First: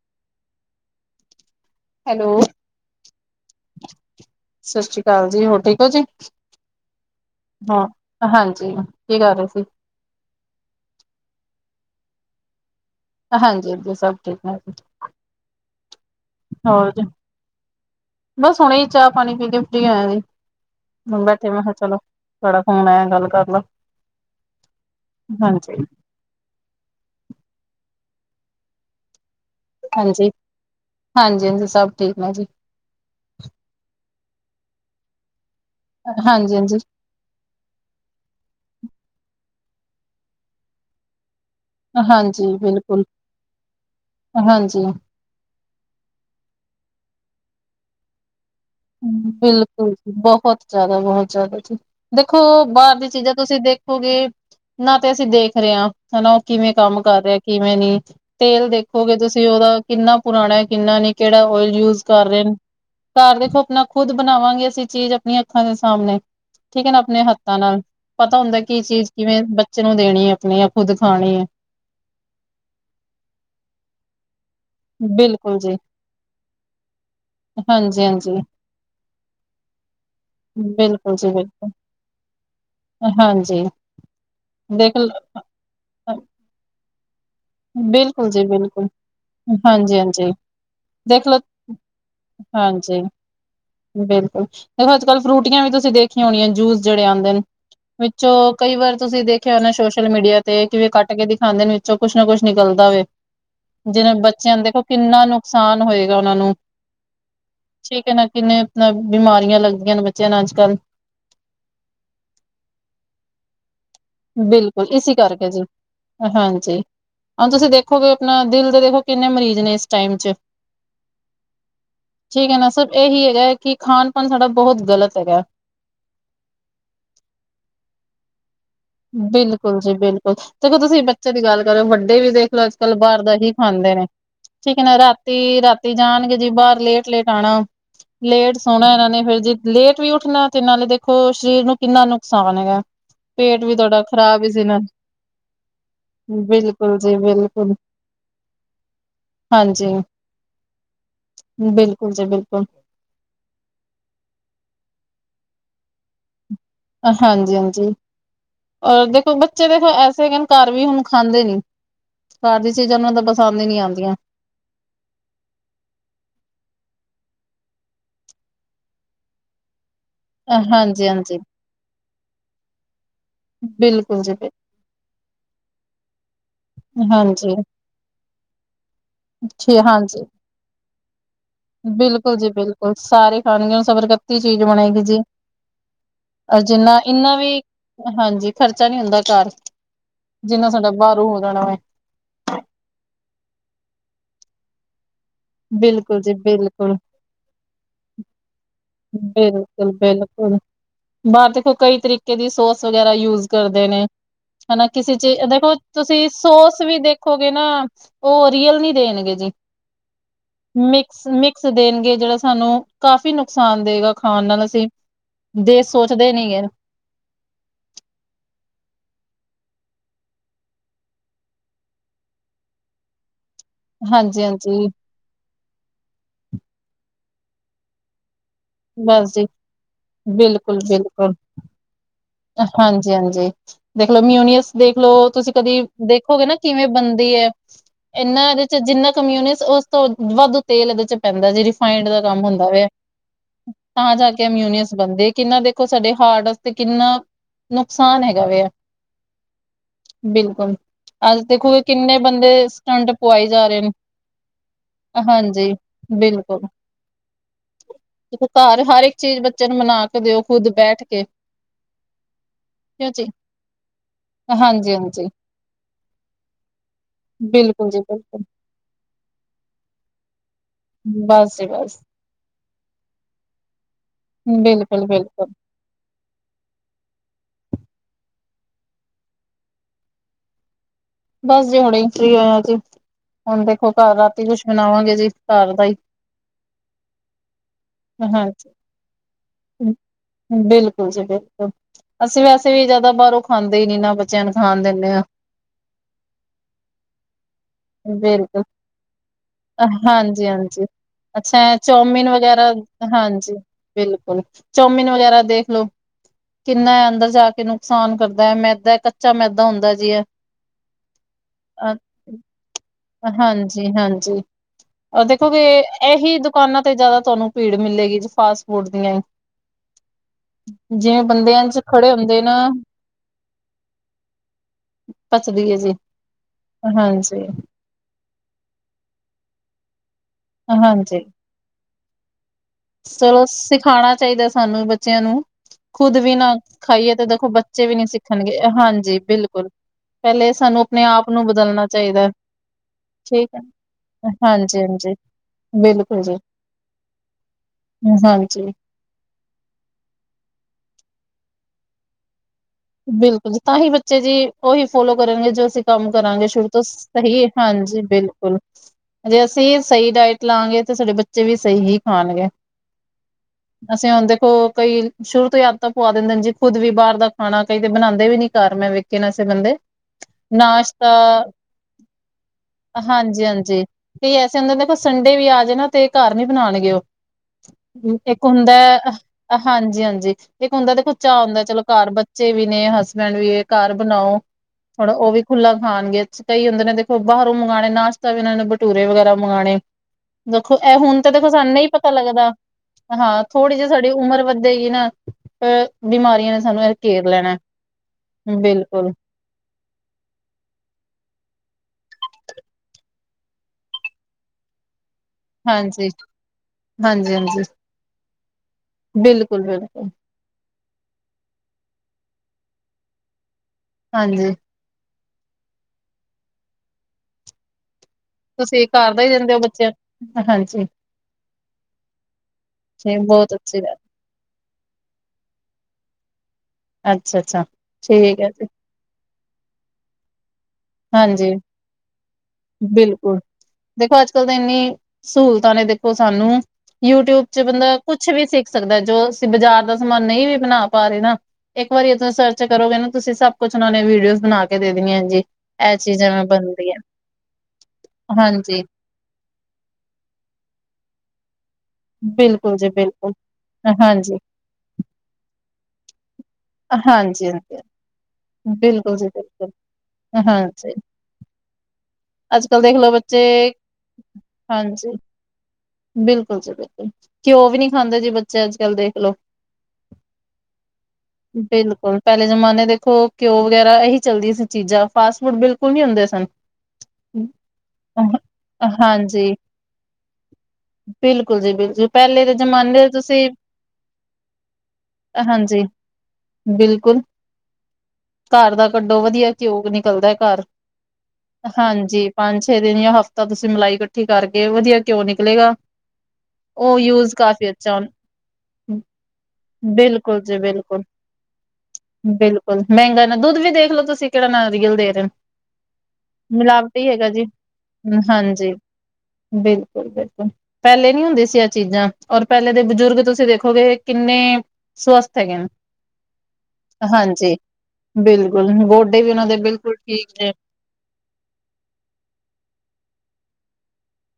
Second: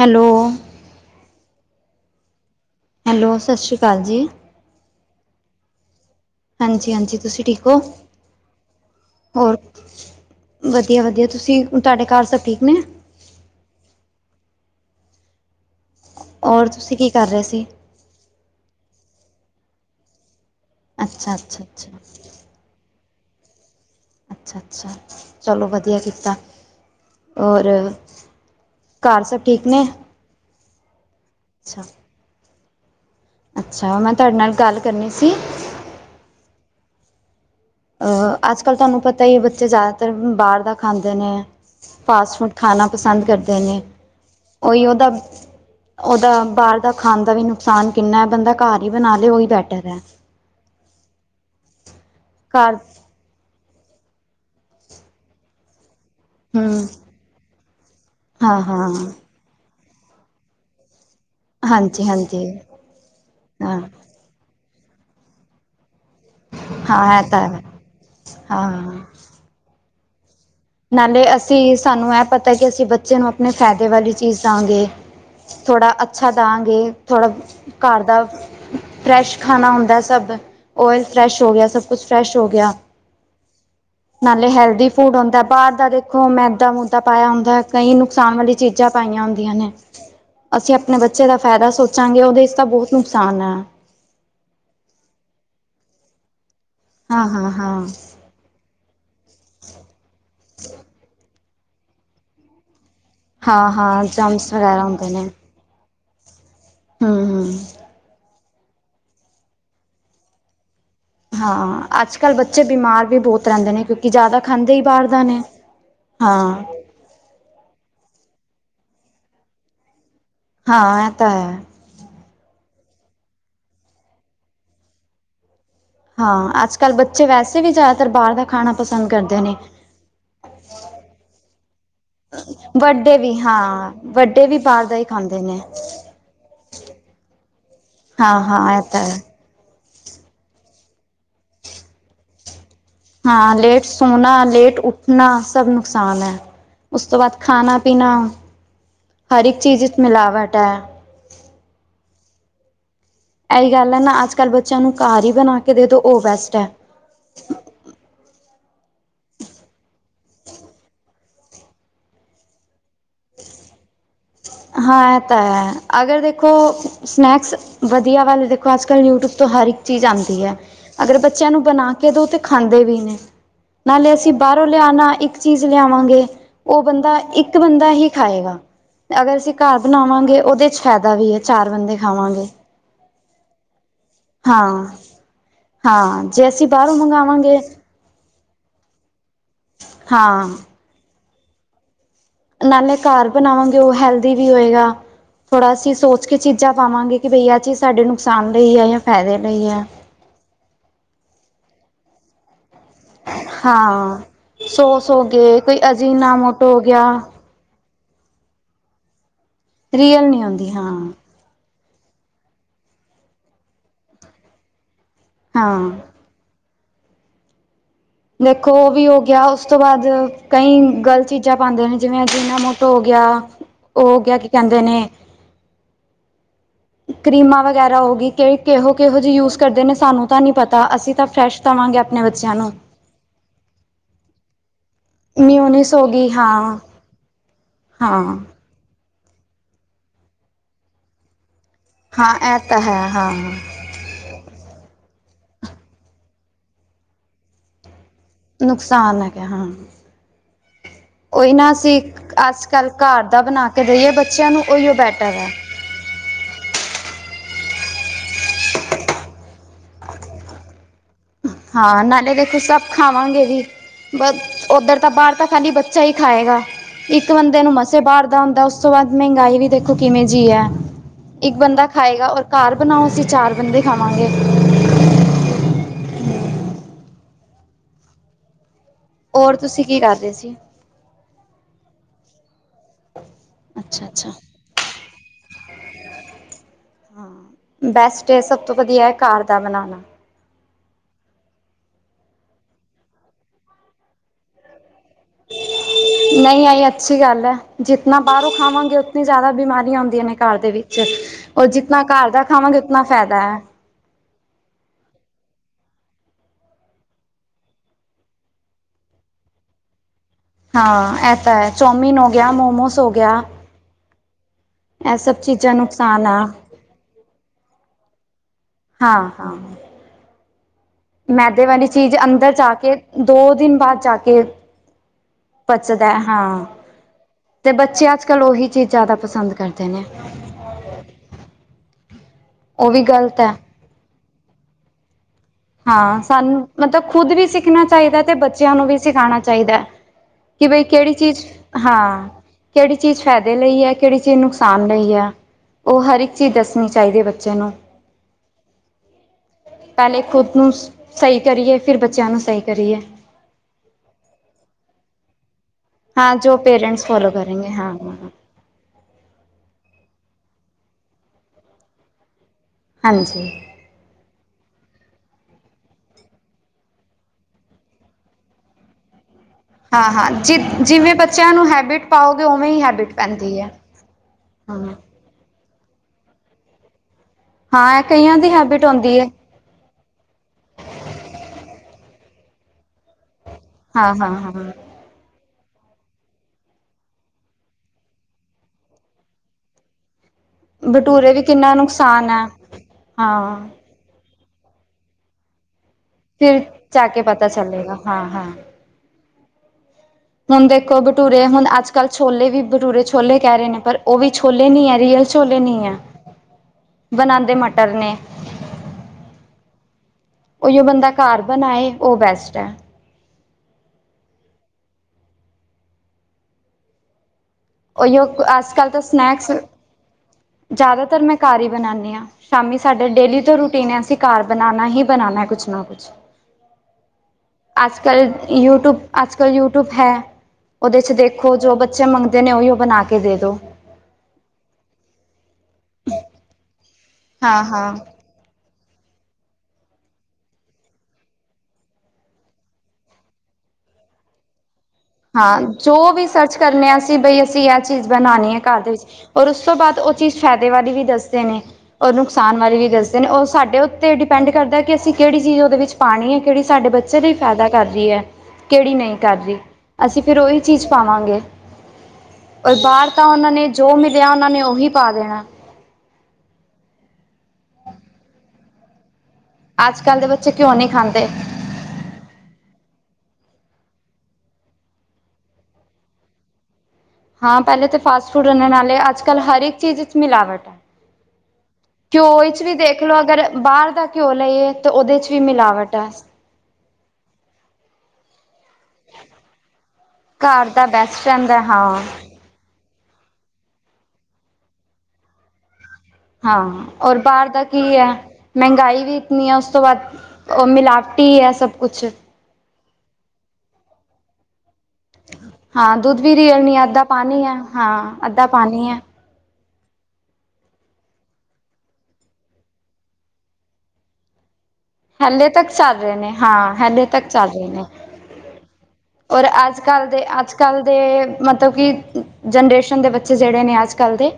Hello! Hello. Hello, ਸਤਿ ਸ਼੍ਰੀ ਅਕਾਲ ਜੀ। ਸਤਿ ਸ਼੍ਰੀ ਅਕਾਲ ਜੀ। ਹੋਰ, ਠੀਕ ਹੋ ਜੀ? ਹਾਂਜੀ-ਹਾਂਜੀ। ਤੁਸੀਂ ਠੀਕ ਹੋ, ਹਾਂ ਹਾਂਜੀ ਕੀ ਕਰ ਰਹੇ ਹੋਰ? ਸੀ ਵਧੀਆ-ਵਧੀਆ। ਤੁਸੀਂ, ਤੁਹਾਡੇ ਘਰ ਸਭ ਠੀਕ ਨੇ? ਹਾਂਜੀ-ਹਾਂਜੀ, ਸਭ ਠੀਕ ਹੈ। ਔਰ, ਤੁਸੀਂ ਕੀ ਕਰ ਰਹੇ ਸੀ? ਬਸ ਹੁਣੇ, ਚਾਹ-ਪਾਣੀ ਪੀਕੇ ਫ੍ਰੀ ਹੋਇਆਂ ਜੀ, ਹੁਣ ਅੱਛਾ ਬੈਠੇ, ਅੱਛਾ ਮੈਂ ਕਿਹਾ ਅੱਛਾ ਚਲੋ ਤਵਾਡਾ ਫੋਨ ਆਇਆ, ਗੱਲ ਕਰਲਾ। ਅੱਛਾ-ਅੱਛਾ, ਚਲੋ ਵਧੀਆ ਕੀਤਾ। ਓਰ---ਘਰ ਸਭ ਠੀਕ ਨੇ? ਹਾਂਜੀ। ਹਾਂਜੀ-ਹਾਂਜੀ, ਅੱਛਾ ਸਭ ਠੀਕ ਨੇ ਜੀ। ਅੱਛਾ। ਮੈਂ, ਤੁਹਾਡੇ ਨਾਲ ਗੱਲ ਕਰਨੀ ਸੀ। ਹਾਂਜੀ-ਹਾਂਜੀ। ਅ ਅੱਜ-ਕੱਲ ਤੁਹਾਨੂੰ ਪਤਾ ਹੀ ਆ, ਬੱਚੇ ਜ਼ਿਆਦਾਤਰ ਬਾਹਰ ਦਾ ਖਾਂਦੇ ਨੇ ਫਾਸਟ-ਫੂਡ ਹਾਂਜੀ ਖਾਣਾ ਬਿਲਕੁਲ ਪਸੰਦ ਕਰਦੇ ਨੇ। ਹਾਂਜੀ ਉਹੀ ਓਹਦਾ ਉਹਦਾ ਬਾਹਰ ਦਾ ਖਾਣ ਦਾ ਵੀ ਨੁਕਸਾਨ ਕਿੰਨਾ ਐ, ਬੰਦਾ ਘਰ ਹੀ ਬਣਾਲੇ ਉਹੀ ਬੈਟਰ ਬਿਲਕੁਲ ਹੈ। ਜੀ, ਬਹੁਤ ਜ਼ਿਆਦਾ, ਬਹੁਤ ਜ਼ਿਆਦਾ ਜੀ, ਦੇਖੋ ਘਰ ਬਾਹਰ ਦੀਆਂ ਚੀਜ਼ਾਂ ਤੁਸੀਂ ਦੇਖ ਹੋ ਗਏ, ਨਾ ਤੇ, ਅਸੀਂ ਦੇਖ ਰਹੇ ਹਾਂ। ਹਨਾ, ਉਹ ਕਿਵੇਂ ਹਮ ਕੰਮ ਕਰ ਰਿਹਾ, ਕਿਵੇਂ ਨੀ। ਹਾਂ ਤੇਲ ਹਾਂ ਦੇਖੋਗੇ ਤੁਸੀਂ ਉਹਦਾ ਕਿੰਨਾ ਪੁਰਾਣਾ ਕਿੰਨਾ ਨ ਕਿਹੜਾ ਓਇਲ ਯੂਜ ਹਾਂਜੀ ਕਰ ਰਹੇ ਹਾਂਜੀ ਨੇ ਘਰ ਦੇਖੋ ਹਾਂ ਆਪਣਾ ਖੁਦ ਬਣਾਵਾਂਗੇ ਅਸੀਂ ਚੀਜ਼ ਆਪਣੀਆਂ ਅੱਖਾਂ ਦੇ ਸਾਹਮਣੇ ਠੀਕ ਹੈ ਨਾ ਹਾਂ ਆਪਣੇ ਇਹ ਤਾਂ ਹੱਥਾਂ ਹੈ ਨਾਲ ਪਤਾ ਹੁੰਦਾ ਕਿ ਇਹ ਹਾਂ ਚੀਜ਼ ਕਿਵੇਂ ਬੱਚੇ ਨੂੰ ਦੇਣੀ ਹੈ ਆਪਣੀ ਜਾਂ ਖੁਦ ਨਾਲੇ ਖਾਣੀ ਹੈ। ਅਸੀਂ ਸਾਨੂੰ ਇਹ ਪਤਾ ਕਿ ਅਸੀਂ ਬੱਚੇ ਨੂੰ ਆਪਣੇ ਫਾਇਦੇ ਵਾਲੀ ਚੀਜ਼ ਦਵਗੇ ਬਿਲਕੁਲ ਜੀ, ਥੋੜਾ ਅੱਛਾ ਦਾਗੇ ਥੋੜਾ ਘਰ ਹਾਂਜੀ, ਦਾ ਹਾਂਜੀ ਫਰੈਸ਼ ਖਾਣਾ ਹੁੰਦਾ ਸਭ ਓਇਲ ਬਿਲਕੁਲ ਜੀ ਫਰੈਸ਼ ਹੋ ਗਿਆ ਬਿਲਕੁਲ। ਸਭ ਕੁਛ ਫਰੈਸ਼ ਹੋ ਗਿਆ। ਹਾਂਜੀ। ਨਾਲੇ ਹੈਲਦੀ ਦੇਖ ਫੂਡ ਲ- ਹੁੰਦਾ। ਬਾਹਰ ਦਾ ਦੇਖੋ, ਮੈਦਾ-ਮੁੱਦਾ ਪਾਇਆ ਹੁੰਦਾ ਕਈ ਬਿਲਕੁਲ ਨੁਕਸਾਨ ਜੀ ਵਾਲੀ, ਬਿਲਕੁਲ। ਚੀਜ਼ਾਂ ਪਾਈਆਂ ਹੁੰਦੀਆਂ ਨੇ। ਹਾਂਜੀ-ਹਾਂਜੀ ਅਸੀ ਆਪਣੇ ਬੱਚੇ ਦਾ ਦੇਖਲੋ ਫਾਇਦਾ ਸੋਚਾਂਗੇ, ਉਹਦੇ ਇਚ ਦਾ ਬਹੁਤ ਹਾਂਜੀ ਨੁਕਸਾਨ ਹੈ। ਬਿਲਕੁਲ ਦੇਖੋ, ਅੱਜਯ-ਕੱਲ ਫਰੂਟੀਆਂ ਵੀ ਤੁਸੀਂ ਦੇਖੀਆਂ ਹੋਣੀਆਂ, ਜੂਸ ਜਿਹੜੇ ਹਾਂ ਆਂਦੇ ਨੇ, ਹਾਂ ਹਾਂ ਵਿੱਚੋਂ ਕਈ ਵਾਰ ਤੁਸੀਂ ਦੇਖਿਆ ਹੋ ਨਾ ਸੋਸ਼ਲ ਮੀਡੀਆ ਤੇ ਕਿਵੇ ਕੱਟ ਕੇ ਦਿਖਾਦੇ ਨੇ ਵਿੱਚੋਂ ਕੁਛ ਨਾ ਕੁਛ ਨਿਕਲਦਾ ਵੇ। ਹਾਂ-ਹਾਂ ਜਿਵੇੇ ਜਮਸ ਬੱਚਿਆਂ ਨੂੰ ਦੇਖੋ ਵਗੈਰਾ ਕਿੰਨਾ ਨੁਕਸਾਨ ਹੋਏਗਾ ਉਹਨਾਂ ਨੂੰ ਹੰਮ ਠੀਕ ਹੈ ਨਾ ਕਿੰਨੇ ਆਪ ਬਿਮਾਰੀਆਂ ਲੱਗਦੀਆਂ ਨੇ ਬੱਚਿਆਂ ਨੂੰ ਅੱਜ ਕੱਲ੍ਹ ਹਾਂ ਅੱਜ ਕੱਲ ਬੱਚੇ ਬਿਮਾਰ ਵੀ ਬਹੁਤ ਰਹਿੰਦੇ ਨੇ ਕਿਉ ਕਿ ਜ਼ਿਆਦਾ ਖਾਂਦੇ ਹੀ ਬਿਲਕੁਲ ਬਾਹਰ ਇਸੀ ਦਾ ਨੇ ਹਾਂ ਹੁਨ ਤੁਸੀਂ ਦੇਖੋਗੇ ਆਪਣਾ ਦਿਲ ਦੇ ਦੇਖੋ ਕਿੰਨੇ ਮਰੀਜ਼ ਨੇ ਇਸ ਟਾਈਮ ਚ ਹਾਂ ਐ ਤਾਂ ਹੈ। ਠੀਕ ਹੈ ਨਾ ਸਰ ਇਹੀ ਹੈਗਾ ਕਿ ਖਾਣ ਪਾਣ ਸਾਡਾ ਬਹੁਤ ਗ਼ਲਤ ਹੈਗਾ। ਹਾਂ ਅੱਜ ਕੱਲ੍ਹ ਬੱਚੇ ਵੈਸੇ ਵੀ ਜ਼ਿਆਦਾਤਰ ਬਾਹਰ ਦਾ ਖਾਣਾ ਪਸੰਦ ਕਰਦੇ ਨੇ ਬਿਲਕੁਲ ਜੀ ਬਿਲਕੁਲ ਦੇਖੋ ਤੁਸੀਂ ਬੱਚੇ ਦੀ ਗੱਲ ਕਰਿ ਵੱਡੇ ਵੀ ਦੇਖ ਲਓ ਅੱਜ ਕੱਲ ਵੱਡੇ ਬਾਹਰ ਦਾ ਵੀ ਹੀ ਹਾਂ ਖਾਂਦੇ ਨੇ ਵੱਡੇ ਵੀ ਠੀਕ ਹੈ ਬਾਹਰ ਦਾ ਨਾ ਹੀ ਖਾਂਦੇ ਰਾਤੀ ਨੇ ਰਾਤੀ ਜਾਣਗੇ ਜੀ ਬਾਹਰ ਲੇਟ ਲੇਟ ਆਉਣਾ। ਲੇਟ ਹਾਂ-ਹਾਂ ਇਹ ਸੋਹਣਾ ਤਾਂ ਇਹਨਾਂ ਹੈ ਨੇ ਫਿਰ ਜੇ ਲੇਟ ਵੀ ਉੱਠਣਾ ਤੇ ਨਾਲੇ ਦੇਖੋ ਸਰੀਰ ਨੂੰ ਕਿੰਨਾ ਨੁਕਸਾਨ ਹੈਗਾ। ਹਾਂ ਪੇਟ ਵੀ ਲੇਟ ਤੁਹਾਡਾ ਸੋਨਾ ਖ਼ਰਾਬ ਹੀ ਸੀ ਲੇਟ ਨਾ ਉੱਠਨਾ ਸਭ ਨੁਕਸਾਨ ਹੈ। ਬਿਲਕੁਲ ਉਸ ਜੀ ਤੋਂ ਬਾਅਦ ਬਿਲਕੁਲ ਖਾਨਾ ਪੀਣਾ ਹਰ ਇੱਕ ਚੀਜ਼ ਹਾਂਜੀ ਵਿਚ ਮਿਲਾਵਟ ਹੈ। ਬਿਲਕੁਲ ਜੀ ਬਿਲਕੁਲ। ਇਹੀ ਗੱਲ ਹੈ ਨਾ ਅੱਜ ਕੱਲ੍ਹ ਬੱਚਿਆਂ ਨੂੰ ਘਰ ਹੀ ਬਣਾ ਕੇ ਦੇ ਦੋ ਉਹ ਬੈਸਟ ਹੈ। ਹਾਂਜੀ ਹਾਂਜੀ। ਔਰ ਦੇਖੋ ਬੱਚੇ ਦੇਖੋ ਐਸੇ ਘਰ ਵੀ ਹੁਣ ਖਾਂਦੇ ਨੀ ਸਾਰੀਆਂ ਚੀਜ਼ਾਂ ਉਹਨਾਂ ਨੂੰ ਤਾਂ ਪਸੰਦ ਹੀ ਨਹੀਂ ਆਉਂਦੀਆਂ। ਹਾਂ ਤਾਂ ਹੈ ਅਗਰ ਦੇਖੋ ਸਨੈਕਸ ਵਧੀਆ ਵੱਲ ਦੇਖੋ ਅੱਜ ਕੱਲ੍ਹ ਯੂਟਿਊਬ ਤੋਂ ਹਰ ਇੱਕ ਚੀਜ਼ ਆਉਂਦੀ। ਹਾਂਜੀ ਅਗਰ ਹਾਂਜੀ ਬੱਚਿਆਂ ਨੂੰ ਬਣਾ ਕੇ ਦੋ ਤੇ ਖਾਂਦੇ ਵੀ ਨੇ ਨਾਲੇ ਬਿਲਕੁਲ ਜੀ ਅਸੀਂ ਬਾਹਰੋਂ ਲਿਆਣਾ ਇੱਕ ਚੀਜ਼ ਲਿਆਵਾਂਗੇ ਉਹ ਬਿਲ- ਬੰਦਾ ਹਾਂਜੀ ਇੱਕ ਬੰਦਾ ਹੀ ਖਾਏਗਾ। ਅਗਰ ਅਸੀਂ ਠੀ ਘਰ ਹਾਂਜੀ ਬਣਾਵਾਂਗੇ ਉਹਦੇ ਚ ਫਾਇਦਾ ਵੀ ਹੈ ਚਾਰ ਬੰਦੇ ਬਿਲਕੁਲ ਖਾਵਾਂਗੇ। ਜੀ ਬਿਲਕੁਲ ਸਾਰੇ ਖਾਣਗੇੀਆਂ ਨੂੰ ਸਬਰ ਕਰ ਚੀਜ਼ ਹਾਂ ਬਣੇਗੀ ਜੀ ਹਾਂ ਜੇ ਔਰ ਅਸੀਂ ਬਾਹਰੋਂ ਜਿੰਨਾ ਇਨਾ ਮੰਗਵਾਵਾਂਗੇ ਵੀ ਹਾਂਜੀ ਖਰਚਾ ਨੀ ਹੁੰਦਾ ਘਰ ਹਾਂ ਜਿੰਨਾ ਸਾਡਾ ਬਾਹਰੋ ਹੋ ਜਾਣਾ ਵੇ ਨਾਲੇ ਘਰ ਬਣਾਵਾਂਗੇ ਉਹ ਹੈਲਦੀ ਵੀ ਹੋਏਗਾ। ਥੋੜ੍ਹਾ ਅਸੀਂ ਬਿਲਕੁਲ ਸੋਚ ਜੀ ਕੇ ਚੀਜ਼ਾਂ ਬਿਲਕੁਲ ਪਾਵਾਂਗੇ ਕਿ ਬਈ ਆਹ ਚੀਜ਼ ਸਾਡੇ ਨੁਕਸਾਨ ਲਈ ਹੈ ਜਾਂ ਫਾਇਦੇ ਲਈ ਹੈ। ਬਿਲਕੁਲ ਬਿਲਕੁਲ। ਬਾਹਰ ਦੇਖੋ ਕਈ ਤਰੀਕੇ ਦੀ ਸੋਚ ਵਗੈਰਾ ਯੂਜ ਕਰਦੇ ਨੇ ਹਾਂ ਹਨਾ ਸੋਸ ਕਿਸੇ ਹੋ ਚੀਜ਼ ਗਏ ਦੇਖੋ ਕੋਈ ਤੁਸੀਂ ਅਜੀਨਾ ਮੋਟੋ ਹੋ ਸੋਸ ਵੀ ਗਿਆ ਦੇਖੋ ਨਾ ਉਹ ਰੀਅਲ ਨੀ ਦੇਣਗੇ ਜੀ। ਰੀਅਲ ਨ ਮਿਕਸ ਮਿਕਸ ਦੇਣਗੇ ਜਿਹੜਾ ਸਾਨੂੰ ਕਾਫ਼ੀ ਨੁਕਸਾਨ ਦੇਵੇਗਾ ਖਾਣ ਨਾਲ ਅਸੀਂ ਹਾਂ ਦੇਸ਼ ਸੋਚਦੇ ਨ ਏ ਦੇਖੋ ਉਹ ਵੀ ਹੋ ਗਿਆ ਉਸ ਤੋਂ ਬਾਅਦ ਕਈ ਗਲਤ ਚੀਜ਼ਾਂ ਪਾਉਂਦੇ ਨੇ ਜਿਵੇਂ ਜਿਨਾਂ ਹੋ ਗਿਆ ਉਹ ਹੋ ਗਿਆ ਹਾਂਜੀ ਕੀ ਕਹਿੰਦੇ ਹਾਂਜੀ ਨੇ ਕਰੀਮਾਂ ਵਗੈਰਾ ਹੋ ਗਈ ਕਿਹ ਕਿਹੋ ਕਿਹੋ ਬਸ ਜਿਹੇ ਜੀ ਯੂਜ ਕਰਦੇ ਨੇ ਸਾਨੂੰ ਤਾਂ ਨਹੀ ਪਤਾ ਅਸੀਂ ਤਾਂ ਫਰੈਸ਼ ਦੇਵਾਂਗੇ। ਆਪਣੇ ਬੱਚਿਆਂ ਨੂੰ ਹਾਂਜੀ, ਹਾਂਜੀ ਦੇਖਲੋ ਮਿਊਨੀਅਸ ਦੇਖਲੋ ਤੁਸੀਂ ਕਦੀ ਮਿਊਨਿਸ ਹੋ ਗਈ ਦੇਖੋਗੇ ਨਾ ਹਾਂ ਕਿਵੇਂ ਬਣਦੀ ਐ, ਹਾਂ ਇਹਨਾਂ ਇਦੇ ਜਿੰਨਾ ਕ ਮਿਊਨਿਸ ਉਸ ਤੋਂ ਵੱਧ ਤੇਲ ਇਹਦੇ ਚ ਪੈਂਦਾ ਜੀ ਰਿਫਾਈੰਡ ਦਾ ਹਾਂ ਕੰਮ ਇਹ ਹੁੰਦਾ ਤਾਂ ਪਿਆ। ਹੈ ਹਾਂ ਤਾਂ ਜਾ ਕੇ ਅਮਿਊਨੀਅਸ ਬਨਦੇ ਕਿੰਨਾ ਦੇਖੋ ਸਾਡੇ ਹਾਰਟ ਵਾਸਤੇ ਕਿੰਨ ਨੁਕਸਾਨ ਹੈ ਨੁਕਸਾਨ ਹੈਗਾ, ਹਾਂ। ਬਿਲਕੁਲ। ਅੱਜ ਉਹੀ ਨਾ ਦੇਖੋਗੇ ਅਸੀਂ ਕਿੰਨੇ ਬੰਦੇ ਅੱਜ ਕੱਲ੍ਹ ਸਟੰਟ ਘਰ ਦਾ ਪਵਾਈ ਜਾ ਬਣਾ ਰਏ ਕੇ ਨੇ, ਦੇਈਏ ਬੱਚਿਆਂ ਨੂੰ ਉਹੀਓ ਬੈਟਰ ਹੈ ਹਾਂਜੀ। ਬਿਲਕੁਲ। ਘਰ ਹਰ ਇੱਕ ਚੀਜ਼ ਬੱਚੇ ਨੂੰ ਬਨਾ ਕੇ ਦਿਓ ਖੁੱਦ ਬੈਠ ਕੇ ਹਾਂ, ਨਾਲੇ ਵੇਖੋ ਸਬ ਕਿਉਂ ਜੀ ਖਾਵਾਂਗੇ ਵੀ ਬ ਉੱਧਰ ਤਾਂ ਹਾਂਜੀ-ਹਾਂਜੀ, ਬਾਅਰ ਤਾਂ ਖਾਲੀ ਬੱਚਾ ਈ ਖਾਏਗਾ, ਇੱਕ ਬੰਦੇ ਨੂੰ ਬਿਲਕੁਲ ਜੀ ਮਸੇ ਬਾਅਰ ਦਾ ਬਿਲਕੁਲ ਹੂੰਦਾ ਉ ਉਸ ਤੋਂ ਵੱਧ ਮਹਿੰਗਾਈ ਵੀ ਦੇਖੋ ਕਿਵੇਂ ਜਿ ਐ, ਇੱਕ ਬਸ ਜੀ ਬੰਦਾ ਬਸ ਖਾਏਗਾ ਓਰ ਘਰ ਬਣਾਓ ਅਸੀਂ ਚਾਰ ਬੰਦੇ ਖਾਵਾਂਗੇ। ਬਿਲਕੁਲ-ਬਿਲਕੁਲ। ਓਰ ਤੁਸੀਂ ਕੀ ਕਰਦੇ ਸੀ। ਬਸ ਜੀ ਹੁਣੇ ਈ ਫ੍ਰੀ ਹੋਏ ਆ ਜੀ, ਹੁਣ ਦੇਖੋ ਅੱਛਾ ਘਰ ਅੱਛਾ ਰਾਤੀ ਕੁਛ ਬਨਾਵਾਂਗੇ ਜੀ ਘਰ ਦਾ ਈ। ਹਾਂ, ਬੈਸਟ ਏ, ਸਬ ਹਾਂਜੀ ਤੋਂ ਵਦੀਆ ਏ ਘਰ ਦਾ ਬਣਾਣਾ। ਬਿਲਕੁਲ ਜੀ ਬਿਲਕੁਲ। ਅਸੀਂ ਵੈਸੇ ਵੀ ਜੈਦਾ ਬਾਹਰੋਂ ਖਾਂਦੇ ਈ ਨੀ ਨਾ ਬੱਚਿਆਂ ਨੂੰ ਖਾਣ ਦੇਨੇ ਆ। ਨਈ ਆਈ ਅੱਛੀ ਗੱਲ ਐ। ਜਿਤਨਾ ਬਾਰੋਂ ਬਿਲਕੁਲ ਖਾਵਾਂਗੇ ਉਤਨੀ ਜੈਦਾ ਬਿਮਾਰੀਆਂ ਹੁੰਦੀਆਂ ਨੇ ਹਾਂਜੀ ਘਰ ਦੇ ਹਾਂਜੀ ਵਿੱਚ, ਓਰ ਅੱਛਾ ਜਿਤਨਾ ਚੌਮਿਨ ਘਰ ਦਾ ਵਗੈਰਾ ਖਾਵਾਂਗੇ ਕਿਤਨਾ ਫੈਦਾ ਹਾਂਜੀ ਐ। ਬਿਲਕੁਲ, ਚੌਮਿਨ ਵਗੈਰਾ ਦੇਖਲੋ ਕਿੰਨਾ ਐ ਅੰਦਰ ਜਾ ਕੇ ਨੁਕਸਾਨ ਕਰਦਾ ਐ, ਮੈਦਾ, ਕੱਚਾ ਮੈਦਾ ਹੁੰਦਾ ਜੇ ਇਹ। ਹਾਂ, ਐ ਤਾਂ ਹੈ ਚੌਮਿਨ ਹੋ ਗਿਆ ਮੋਮੋਸ ਹੋ ਗ ਹਾਂਜੀ, ਹਾਂਜੀ ਸਭ ਦੇਖੋਗੇ ਚੀਜ਼ਾਂ ਨੁਕਸਾਨ ਇਹੀ ਆ ਦੁਕਾਨਾਂ ਤੇ ਜੈਦਾ ਤੁਆਨੂੰ ਭੀੜ ਮਿਲੇਗੀ ਫਾਸਟ ਫੂਡ ਦੀਆਂ ਹੀ ਹਾਂ, ਹਾਂ। ਜਿਵੇਂ ਮੈਦੇ ਬੰਦਿਆਂ ਚ ਵਾਲੀ ਖੜੇ ਚੀਜ਼ ਹੁੰਦੇ ਅੰਦਰ ਨਾ ਜਾ ਕੇ, ਦੋ ਦਿਨ ਬਾਦ ਜਾ ਕੇ ਪਚਦੀ ਹੈ ਜੀ ਪਚਦੈ ਹਾਂ, ਹਾਂਜੀ ਤੇ ਬੱਚੇ ਅੱਜ ਕੱਲ ਉਹੀ ਚੀਜ਼ ਜੈਦਾ ਪਸੰਦ ਕਰਦੇ ਨੇ। ਹਾਂਜੀ। ਉਹ ਵੀ ਗ਼ਲਤ ਚਲੋ ਹੈ ਸਿਖਾਣਾ ਚਾਈਦਾ ਸਾਨੂੰ ਬੱਚਿਆਂ ਨੂੰ ਖੁਦ ਹਾਂ ਵੀ ਨਾ ਸਾਨੂੰ ਮਤਲਬ ਖਾਈਏ ਤੇ ਖੁਦ ਦੇਖੋ ਸਿੱਖਣਾ ਬੱਚੇ ਵੀ ਨਈ ਚਾਹੀਦਾ ਤੇ ਸਿੱਖਣਗੇ, ਅ ਬੱਚਿਆਂ ਨੂੰ ਵੀ ਹਾਂਜੀ, ਸਿਖਾਉਣਾ ਬਿਲਕੁਲ। ਚਾਹੀਦਾ ਹੈ ਪੈਲੇ ਸਾਨੂੰ ਅਪਣੇ ਆਪ ਨੂੰ ਬਦਲਣਾ ਚਾਈਦੈ। ਕੇੜੀ ਚੀਜ਼ ਫਾਇਦੇ ਲਈ ਐ, ਕੇੜੀ ਚੀਜ਼ ਹਾਂਜੀ ਨੁਕਸਾਨ ਲਈ ਹਾਂਜੀ ਐ, ਉਹ ਹਰ ਬਿਲਕੁਲ ਇੱਕ ਜੀ ਚੀਜ਼ ਦੱਸ ਨੀ ਚਾਈਦੀ ਬੱਚੇ ਨੂੰ ਹਾਂਜੀ। ਪੈਲੇ ਖੁਦ ਨੂੰ ਸਈ ਕਰੀਏ ਫਿਰ ਬੱਚਿਆਂ ਨੂੰ ਸਈ ਕਰੀਏ। ਬਿਲਕੁਲ ਤਾਂ ਹੀ ਬੱਚੇ ਜੀ ਉਹੀ ਫੋਲੋ ਕਰਨਗੇ ਜੋ ਅਸੀਂ ਕੰਮ ਹਾਂ ਕਰਾਂਗੇ ਜੋ ਸ਼ੁਰੂ ਤੋਂ ਪੇਰੈਂਟਸ ਫੋਲੋ ਸਹੀ ਕਰੇਗੇ ਹਾਂ ਹਾਂਜੀ, ਹਾਂ ਬਿਲਕੁਲ। ਜੇ ਅਸੀਂ ਸਈ ਡਾਇਟ ਲਾਂਗੇ ਤੇ ਸਾਡੇ ਬੱਚੇ ਵੀ ਸਈ ਹੀ ਖਾਣਗੇ। ਹਾਂਜੀ। ਅਸੀਂ ਹੁਣ ਦੇਖੋ ਕਈ ਸ਼ੁਰੂ ਤੋਂ ਈ ਆਦਤਾਂ ਪਵਾ ਦਿੰਦੇ ਨੇ ਜੀ ਖੁਦ ਵੀ ਬਾਰ ਦਾ ਖਾਣਾ, ਕਈ ਤੇ ਬਣਾਂਦੇ ਵੀ ਨੀ ਘਰ ਮੈਂ ਵੇਖੇ ਨੇ ਐਸੇ ਬੰਦੇ। ਹਾਂ ਹਾਂ ਜਿ ਨਾਸ਼ਤਾ, ਜਿਵੇਂ ਬੱਚਿਆਂ ਨੂੰ ਹੈਬਿਟ ਪਾਓਗੇ ਉਵੇਂ ਹੀ ਹੈਬਿਟ ਪੈਂਦੀ ਹੈ। ਹਾਂਜੀ-ਹਾਂਜੀ, ਕਈ ਐਸੇ ਹੁੰਦੇ ਹਾਂ ਦੇਖੋ ਸੰ ਡੇ ਵੀ ਆ ਜੇ ਨਾ ਤੇ ਘਰ ਨੀ ਬਣਾਣਗੇ ਓ। ਹਾਂ ਕਈਆਂ ਇੱਕ ਦੀ ਹੁੰਦੈ ਹੈਬਿਟ ਹੁੰਦੀ ਹੈ ਹਾਂਜੀ-ਹਾਂਜੀ ਇੱਕ ਹੁੰਦਾ ਦੇਖੋ ਚਾਅ ਹੋਂਦਾ, ਚਲੋ ਘਰ ਬੱਚੇ ਵੀ ਨੇ ਹਸਬੈਂਡ ਵੀ ਏ ਘਰ ਹਾਂ ਹਾਂ ਬਨਾਓ। ਹਾਂ। ਹੁਣ ਉਹ ਵੀ ਖੁੱਲਾ ਖਾਣਗੇ। ਕਈ ਹੁੰਦੇ ਨੇ ਦੇਖੋ ਬਾਹਰੋਂ ਮੰਗਾਣੇ ਨਾਸ਼ਤਾ ਵੀ ਉਹਨਾਂ ਨੇ ਬਟੂਰੇ ਵਗੈਰਾ ਮੰਗਾਣੇ। ਦੇਖੋ ਐ ਹੁਨ ਤਾਂ ਭਟੂਰੇ ਵੀ ਦੇਖੋ ਸਾਨੂੰ ਕਿੰਨਾ ਨਈ ਪਤਾ ਨੁਕਸਾਨ ਹੈ। ਲੱਗਦਾ ਹਾਂ ਥੋੜ੍ਹੀ ਜ ਸਾਡੀ ਉਮਰ ਵੱਧੇਗੀ ਨਾ ਅ ਬਿਮਾਰੀਆਂ ਨੇ ਸਾਨੂੰ ਆ ਕੇ ਘੇਰ ਪਤਾ ਲੈਣਾ ਚੱਲੇਗਾ, ਹਾਂ-ਹਾਂ। [inaudible] ਹੁਣ ਦੇਖੋ ਬਟੂਰੇ ਹੁਣ ਅੱਜ ਕੱਲ੍ਹ ਛੋਲੇ ਵੀ ਬਟੂਰੇ ਛੋਲੇ ਕਹਿ ਰਹੇ ਨੇ ਪਰ ਉਹ ਵੀ ਛੋਲੇ ਨੀ ਐ ਰੀਅਲ ਛੋਲੇ ਨੀ ਐ ਹਾਂਜੀ ਹਾਂਜੀ ਬਨਾਂਦੇ ਹਾਂਜੀ ਮਟਰ ਨੇ। ਬਿਲਕੁਲ ਬਿਲਕੁਲ ਓਇਓ ਬੰਦਾ ਘਰ ਬਨਾਏ ਉਹ ਬੈਸਟ ਐ। ਹਾਂਜੀ। ਓਇਓ ਅੱਜ ਤੁਸੀਂ ਕੱਲ ਤਾਂ ਘਰ ਦਾ ਹੀ ਸਨੈਕਸ ਦਿੰਦੇ ਹੋ ਬੱਚਿਆਂ ਨੂੰ? ਹਾਂਜੀ ਜ਼ਆਦਾਤਰ ਮੈਂ ਘਰ ਈ ਬਨਾਨੀ ਆ। ਸ਼ਾਮੀ ਸਾਡਾ ਜੀ ਡੇਲੀ ਬਹੁਤ ਤੋਂ ਅੱਛੀ ਰੂਟੀਨ ਗੱਲ ਐ ਅਸੀਂ ਘਰ ਬਨਾਨਾ ਹੀ ਬਨਾਨਾ ਕੁਛ ਨਾ ਕੁਛ। ਅੱਛਾ ਅੱਛਾ ਅਜ ਕੱਲ ਠੀਕ ਹੈ ਜੀ ਯੂਟੁਬ ਅੱਜ ਕੱਲ੍ਹ ਯੂਟੁਪ ਹੈ ਉਹਦੇ ਚ ਹਾਂਜੀ ਦੇਖੋ ਜੋ ਬੱਚੇ ਮੰਗ ਬਿਲਕੁਲ ਦੇਖੋ ਅੱਜ ਕੱਲ ਤੇ ਏਨੀ ਸੂਲਤਾਂ ਨੇ ਦੇਖੋ ਸਾਨੂੰ। ਯੂਟਿਊਬ ਚ ਹਾਂ ਹਾਂ ਬੰਦਾ ਕੁਛ ਵੀ ਸਿੱਖ ਸਕਦਾ ਜੋ ਅਸੀਂ ਬਾਜ਼ਾਰ ਦਾ ਸਮਾਨ ਨਈ ਵੀ ਬਨਾ ਪਾ ਰੇ ਨਾ। ਏਕ ਵਰੀ ਉਥੇ ਸਰਚ ਕਰੋਗੇ ਨਾ ਤੁਸੀਂ ਸਭ ਕੁਛ ਉਹਨਾਂ ਨੇ ਵੀਡੀਓਜ਼ ਬਨਾ ਕੇ ਦੇ ਦੇਣੀਐ ਏਜ ਈ। ਹਾਂ ਜੋ ਵੀ ਸਰਚ ਕਰਨੇ ਆ ਅਸੀਂ ਬਈ ਅਸੀਂ ਇਹ ਚੀਜ਼ ਬਨਾਨੀ ਐ ਘਰ ਹਾਂਜੀ ਦੇ ਵੀ ਔਰ ਉਸ ਤੋਂ ਬਾਅਦ ਉਹ ਚੀਜ਼ ਫਾਇਦੇ ਵਾਲੀ ਵੀ ਦੱਸਦੇ ਨੇ। ਔਰ ਨੁਕਸਾਨ ਬਿਲਕੁਲ ਵਾਲੀ ਵੀ ਜੀ ਦੱਸਦੇ ਨੇ ਬਿਲਕੁਲ ਉਹ ਸਾਡੇ ਉੱਤੇ ਹਾਂਜੀ ਡਿਪੈਂਡ ਕਰਦੇ ਕਿ ਅਸੀਂ ਕੇੜੀ ਚੀਜ਼ ਉਹਦੇ ਵਿੱਚ ਪਾਨੀ ਐ ਕੇੜੀ ਸਾਡੇ ਬੱਚੇ ਲਈ ਹਾਂਜੀ, ਫਾਇਦਾ ਹਾਂਜੀ, ਕਰਦੀ ਐ ਕੇੜੀ ਨਈ ਬਿਲਕੁਲ ਜੀ ਕਰਦੀ। ਬਿਲਕੁਲ, ਅਸੀਂ ਫੇਰ ਓਈ ਚੀਜ਼ ਹਾਂਜੀ। ਪਾਵਾਂਗੇ। ਔਰ ਅੱਜ-ਕੱਲ ਦੇਖ ਬਾਹਰ ਲੋ ਤਾਂ ਬੱਚੇ ਓਹਨਾ ਨੂੰ ਜੋ ਮਿਲਿਆ ਓਹਨਾਂ ਨੇ ਓਹੀ ਪਾ ਹਾਂਜੀ, ਦੇਣਾ। ਬਿਲਕੁਲ ਜੀ ਬਿਲਕੁਲ ਘਿਓ ਵੀ ਨੀ ਖਾਂਦੇ ਜੀ ਬੱਚੇ ਅੱਜ ਕੱਲ੍ਹ ਦੇਖਲੋ। ਅੱਜ ਕੱਲ੍ਹ ਦੇ ਬੱਚੇ ਘਿਓ ਨੀ ਖਾਂਦੇ। ਬਿਲਕੁਲ ਪਹਿਲੇ ਜਮਾਨੇ ਦੇਖੋ ਘਿਉ ਵਗੈਰਾ ਏਹੀ ਚੱਲਦੀਆਂ ਸੀ ਚੀਜ਼ਾ ਫਾਸਟ ਫੂਡ ਬਿਲਕੁਲ ਨੀ ਹੁੰਦੇ ਸਨ। ਹਾਂ ਪਹਿਲੇ ਤੇ ਫਾਸਟ ਫੂਡ ਰੰਣਣ ਆਲੇ ਅੱਜ ਕੱਲ੍ਹ ਹਾਂਜੀ, ਹਰ ਇੱਕ ਚੀਜ਼ ਵਿੱਚ ਮਿਲਾਵਟ ਐ। ਬਿਲਕੁਲ ਜੀ ਬਿਲਕੁਲ ਪਹਿਲੇ ਘਿਓ ਦੇ ਚ ਵੀ ਜਮਾਨੇ ਦੇਖਲੋ ਅਗਰ ਤੁਸੀਂ ਬਾਹਰ ਦਾ ਘਿਓ ਲਈਏ ਤੇ ਉਹਦੇ ਚ ਵੀ ਹਾਂਜੀ, ਮਿਲਾਵਟ ਐ। ਬਿਲਕੁਲ ਘਰ ਦਾ ਕੱਢੋ ਵਧੀਆ ਘਿਓ ਨਿਕਲਦਾ ਘਰ ਦਾ ਬੈਸਟ ਰਹਿੰਦਾ ਹਾਂ ਹਾਂਜੀ। ਪੰਜ ਛੇ ਦਿਨ ਯਾਂ ਹਫ਼ਤਾ ਤੁਸੀਂ ਮਲਾਈ ਕੱਠੀ ਕਰਕੇ ਵਧੀਆ ਘਿਓ ਨਿਕਲੇਗਾ। ਹਾਂ ਉਹ ਔਰ ਯੂਜ ਬਾਹਰ ਦਾ ਕਾਫ਼ੀ ਕੀ ਅੱਛਾ ਐ ਮਹਿੰਗਾਈ ਵੀ ਇਤਨੀ ਐ ਉਸ ਤੋਂ ਵੱਧ ਬਿਲਕੁਲ ਜੀ ਓਹ ਬਿਲਕੁਲ। ਮਿਲਾਵਟੀ ਐ ਸਭ ਕੁਛ। ਬਿਲਕੁਲ ਮਹਿੰਗਾ ਨਾ ਦੁੱਧ ਵੀ ਦੇਖ ਲੋ ਤੁਸੀਂ ਕੇੜਾ ਨ ਰੀਅਲ ਦੇ ਰਹੇ ਨੇ ਹਾਂ ਦੁੱਧ ਵੀ ਰੀਅਲ ਨੀ ਐ ਅੱਧਾ ਮਿਲਾਵਟੀ ਹੈਗਾ ਪਾਨੀ ਜੀ। ਐ ਹਾਂ ਅੱਧਾ ਪਾਨੀ ਐ। ਬਿਲਕੁਲ ਬਿਲਕੁਲ। ਪਹਿਲੇ ਨੀ ਹੁੰਦੀ ਸੀ ਇਹ ਚੀਜ਼ਾਂ ਔਰ ਪਹਿਲੇ ਦੇ ਬਜ਼ੁਰਗ ਤੁਸੀਂ ਦੇਖੋਗੇ ਕਿੰਨੇ ਸਵਸਥ ਹਲੇੇ ਹੈਗੇ ਨੇ ਤੱਕ ਚੱਲ ਰਹੇ ਨੇ ਹਾਂ ਹਲੇੇ ਤੱਕ ਚੱਲ ਹਾਂਜੀ ਰਹੇ ਨੇ। ਬਿਲਕੁਲ ਗੋ ਔਰ ਅੱਜ ਕੱਲ ਦੇ ਅੱਜ ਕੱਲ ਦੇ ਮਲ ਮਤਲਬ ਕਿ ਜਨਰੇਸ਼ਨ ਦੇ ਬੱਚੇ ਜਿਹੜੇ ਨੇ ਅੱਜ ਕੱਲ੍ਹ ਦੇ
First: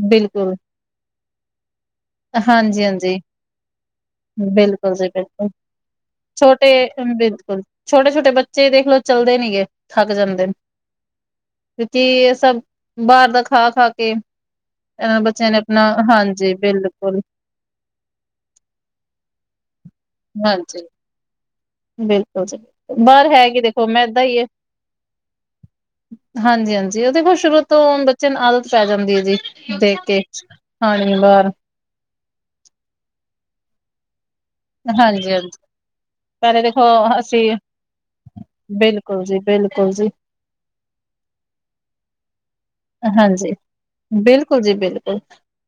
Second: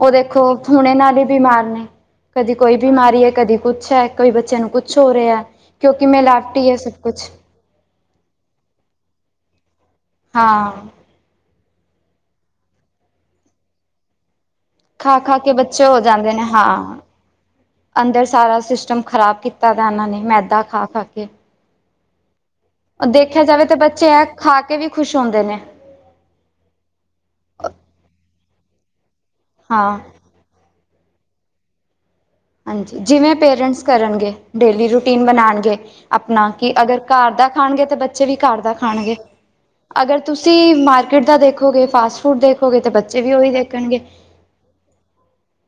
ਓਹ ਦੇਖੋ ਬਿਲਕੁਲ ਹੁਨੇ ਨਾਲ ਹੀ ਬਿਮਾਰ ਨੇ। ਕਦੀ ਕੋਈ ਹਾਂਜੀ-ਹਾਂਜੀ ਬਿਮਾਰੀ ਐ ਕਦੀ ਕੁਛ ਐ ਕੋਈ ਬੱਚਿਆਂ ਨੂੰ ਬਿਲਕੁਲ ਕੁੱਛ ਜੀ ਹੋ ਰਿਹਾ ਬਿਲਕੁਲ ਕਿਉਂਕਿ ਮੈ ਲਾਵਟਿ ਛੋਟੇ ਹੈ ਕੁਛ ਬਿਲਕੁਲ ਛੋਟੇ-ਛੋਟੇ ਬੱਚੇ ਦੇਖਲੋ ਚੱਲਦੇ ਨੀ ਏ ਥੱਕ ਜਾਂਦੇ ਨੇ। ਹਾਂ ਕੁਕੀ ਏ ਸਭ ਬਾਹਰ ਦਾ ਖਾ-ਖਾ ਕੇ ਅ ਖਾ-ਖਾ ਬੱਚਿਆਂ ਕੇ ਨੇ ਬੱਚੇ ਆਪਣਾ ਹੋ ਜਾਂਦੇ ਨੇ ਹਾਂਜੀ ਹਾਂ। ਬਿਲਕੁਲ ਅੰਦਰ ਸਾਰਾ ਸਿਸਟਮ ਖ਼ਰਾਬ ਕੀਤਾ ਦਾ ਇਹਨਾਂ ਨੇ ਮੈਦਾ ਹਾਂਜੀ, ਖਾ-ਖਾ ਕੇ। ਬਿਲਕੁਲ ਜੀ। ਬਾਹਰ ਦੇਖਿਆ ਹੈ ਕਿ ਜਾਵੇ ਤੇ ਦੇਖੋ ਬੱਚੇ ਮੈਦਾ ਐ ਈ ਏ। ਖਾ ਕੇ ਵੀ ਖੁਸ਼ ਹੁੰਦੇ ਨੇ। ਹਾਂਜੀ-ਹਾਂਜੀ ਉਹ ਦੇਖੋ ਸ਼ੁਰੂ ਤੋਂ ਬੱਚੇ ਨੂੰ ਆਦਤ ਪੈ ਜਾਂਦੀ ਹੈ ਜੀ ਦੇਖ ਹਾਂ ਕੇ। ਹਾਣੀ ਬਾਹਰ ਜਿਵੇਂ ਪੇਰੈਂਟਸ ਕਰਨਗੇ। ਡੇਲੀ ਰੂਟੀਨ ਹਾਂਜੀ-ਹਾਂਜੀ। ਬਣਾਉਣਗੇ। ਆਪਣਾ ਪਹਿਲੇ ਕਿ ਦੇਖੋ ਅਗਰ ਘਰ ਦਾ ਅਸੀਂ ਖਾਣਗੇ ਤਾਂ ਬੱਚੇ ਵੀ ਘਰ ਦਾ ਖਾਣਗੇ। ਬਿਲਕੁਲ ਜੀ, ਬਿਲਕੁਲ ਜੀ। ਅਗਰ ਤੁਸੀਂ ਮਾਰਕੀਟ ਦਾ ਦੇਖੋਗੇ, ਫਾਸਟ ਫੂਡ ਦੇਖੋ, ਹਾਂਜੀ। ਬਿਲਕੁਲ ਜੀ, ਬਿਲਕੁਲ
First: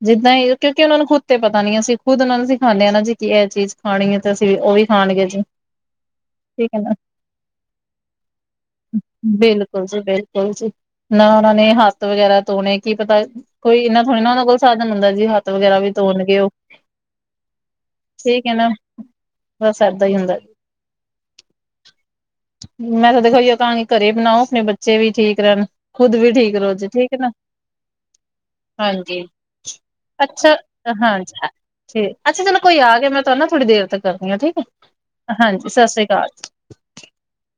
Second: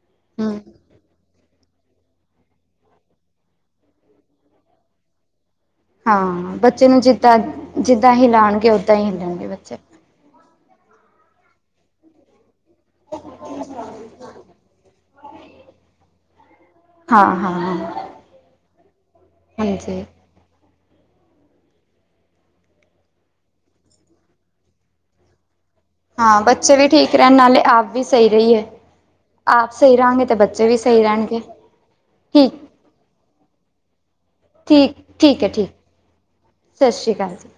ਜਿੱਦਾਂ ਹੀ ਹਮ ਕਿਉਂਕਿ ਉਹਨਾਂ ਨੂੰ ਖੁ ਤੇ ਪਤਾ ਨੀ ਅਸੀਂ ਖੁਦ ਉਹਨਾ ਨੂੰ ਸੀ ਖਾਂਦੇ ਹ ਨਾ ਜੀ ਕੀ ਇਹ ਚੀਜ਼ ਖਾਣੀ ਹੈ ਤੇ ਅਸੀਂ ਉਹ ਵੀ ਖਾਣਗੇ ਜੀ। ਹਾਂ, ਠੀਕ ਐ ਬੱਚੇ ਨਾ, ਨੂੰ ਜਿੱਦਾਂ ਜਿੱਦਾਂ ਹੀ ਲਉਣਗੇ ਓਦਾਂ ਹੀ ਹਲਣਗੇ ਬੱਚੇ। ਬਿਲਕੁਲ ਜੀ ਨਾ ਓਹਨਾ ਨੇ ਹਥ ਹੱਥ ਵਗੈਰਾ ਧੋਣੇ ਕੀ ਪਤਾ ਕੋਈ ਇਨਾ ਥੋੜ੍ਹੀ ਨਾ ਉਹਨਾਂ ਕੋਲ ਸਾਧਨ ਹੁੰਦਾ ਜੀ ਹੱਥ ਵਗੈਰਾ ਵੀ ਧੋਣਗੇ ਉਹ। ਹਾਂ- ਹਾਂ- ਹਾਂ। ਠੀਕ ਹੈ ਨਾ। ਬਸ ਹਾਂਜੀ ਇਦਾਂ ਹੀ ਹੁੰਦਾ। [inaudible] ਮੈਂ ਤਾਂ ਦੇਖੋ ਜ ਤਾਂ ਹੀ ਘਰੇ ਬਣਾਓ ਆਪਣੇ ਬੱਚੇ ਵੀ ਠੀਕ ਰਹਿਣ ਖੁੱਦ ਵੀ ਹਾਂ ਠੀਕ ਰੋਹੋ। ਬੱਚੇ ਵੀ ਠੀਕ ਰਹਿਣ ਨਾਲੇ ਆਪ ਵੀ ਸਹੀ ਰਹੀ ਏ। ਹਾਂਜੀ। ਅੱਛਾ। ਸਹੀ ਰਹਿਣਗੇ ਹਾਂਜੀ, ਠੀਕ ਅੱਛਾ ਚਲੋ ਕੋਈ ਆ, ਕੇ ਮੈਂ ਤੁਹਾਨਾ ਥੋੜੀ ਦੇਰ ਤੱਕ ਕਰਦੀ ਹਾਂ ਠੀਕ। ਠੀਕ ਹੈ ਹਾਂਜੀ, ਠੀਕ ਸਤਿ ਸ੍ਰੀ ਅਕਾਲ। ਸਤਿ ਸ਼੍ਰੀ ਅਕਾਲ ਜੀ।